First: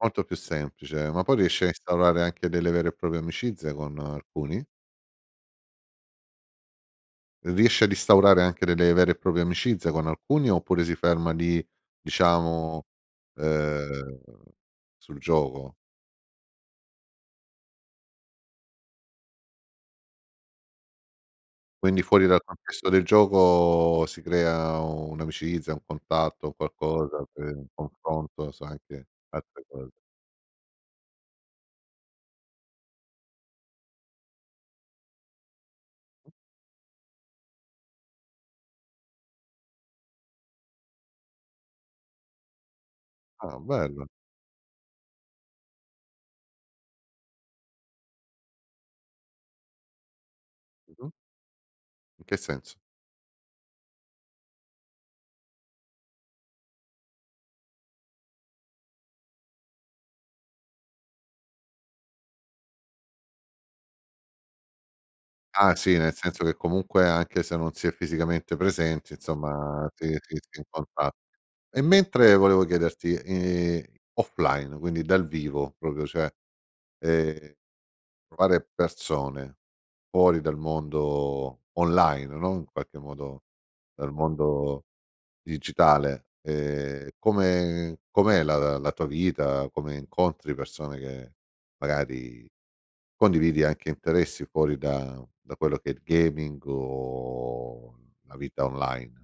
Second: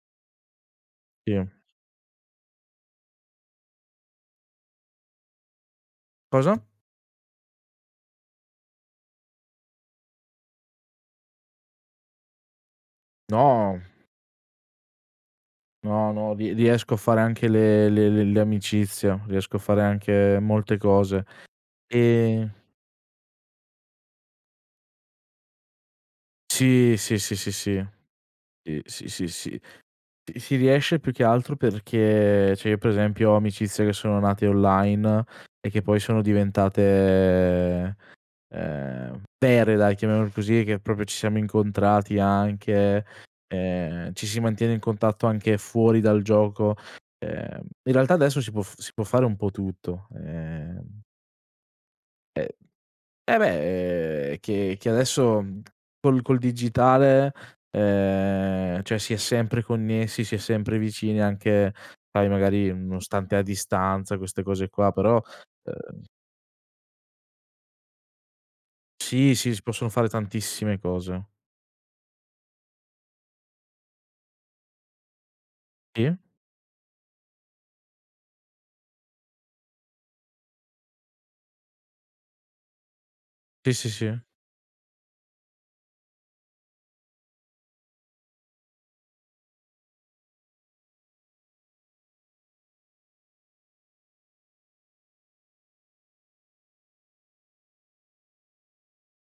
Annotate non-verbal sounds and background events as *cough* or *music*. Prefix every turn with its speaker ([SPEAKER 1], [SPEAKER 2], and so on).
[SPEAKER 1] Molto più semplice, ma
[SPEAKER 2] Sì.
[SPEAKER 1] poi riesci a instaurare anche delle vere e proprie amicizie, con alcuni?
[SPEAKER 2] Cosa?
[SPEAKER 1] Riesci ad instaurare anche delle vere e proprie amicizie con alcuni, oppure si ferma lì, diciamo,
[SPEAKER 2] No.
[SPEAKER 1] ehm, sul gioco?
[SPEAKER 2] No, no, rie riesco a fare anche le le le le amicizie, riesco a fare anche molte cose.
[SPEAKER 1] Quindi fuori dal
[SPEAKER 2] Ehm
[SPEAKER 1] contesto del gioco si crea un'amicizia, un contatto, un
[SPEAKER 2] Sì, sì,
[SPEAKER 1] qualcosa,
[SPEAKER 2] sì, sì,
[SPEAKER 1] per un
[SPEAKER 2] si.
[SPEAKER 1] confronto, sai
[SPEAKER 2] Sì,
[SPEAKER 1] che
[SPEAKER 2] sì, sì, sì.
[SPEAKER 1] altre cose.
[SPEAKER 2] Sì, sì riesce, più che altro perché cioè io per esempio ho amicizie che sono nate online, e che poi sono diventate, ehm, vere dai chiamiamole così, che proprio ci siamo incontrati anche,
[SPEAKER 1] Ah, bello.
[SPEAKER 2] ehm, ci si mantiene in contatto anche fuori dal gioco. Ehm, in realtà adesso si può f si può fare un po' tutto. Ehm
[SPEAKER 1] Mh-mh. In che
[SPEAKER 2] E
[SPEAKER 1] senso?
[SPEAKER 2] eh beh, ehm, che che adesso col col digitale, ehm, cioè si è sempre connessi, si è sempre vicini, anche poi magari nonostante a distanza queste cose qua; però
[SPEAKER 1] Ah sì,
[SPEAKER 2] uhm
[SPEAKER 1] nel senso che comunque anche se non si è fisicamente presenti,
[SPEAKER 2] Sì, sì, si
[SPEAKER 1] insomma
[SPEAKER 2] possono
[SPEAKER 1] ti
[SPEAKER 2] fare
[SPEAKER 1] ti ti
[SPEAKER 2] tantissime
[SPEAKER 1] *unintelligible*
[SPEAKER 2] cose.
[SPEAKER 1] e mentre volevo chiederti, ehm, offline, quindi dal vivo proprio,
[SPEAKER 2] E?
[SPEAKER 1] cioè, ehm, trovare persone fuori dal mondo online, no, in qualche modo
[SPEAKER 2] Sì, sì,
[SPEAKER 1] dal
[SPEAKER 2] sì.
[SPEAKER 1] mondo digitale, ehm, come com'è la la la tua vita, come incontri persone che magari condividi anche interessi fuori da da quello che è il gaming o la vita online?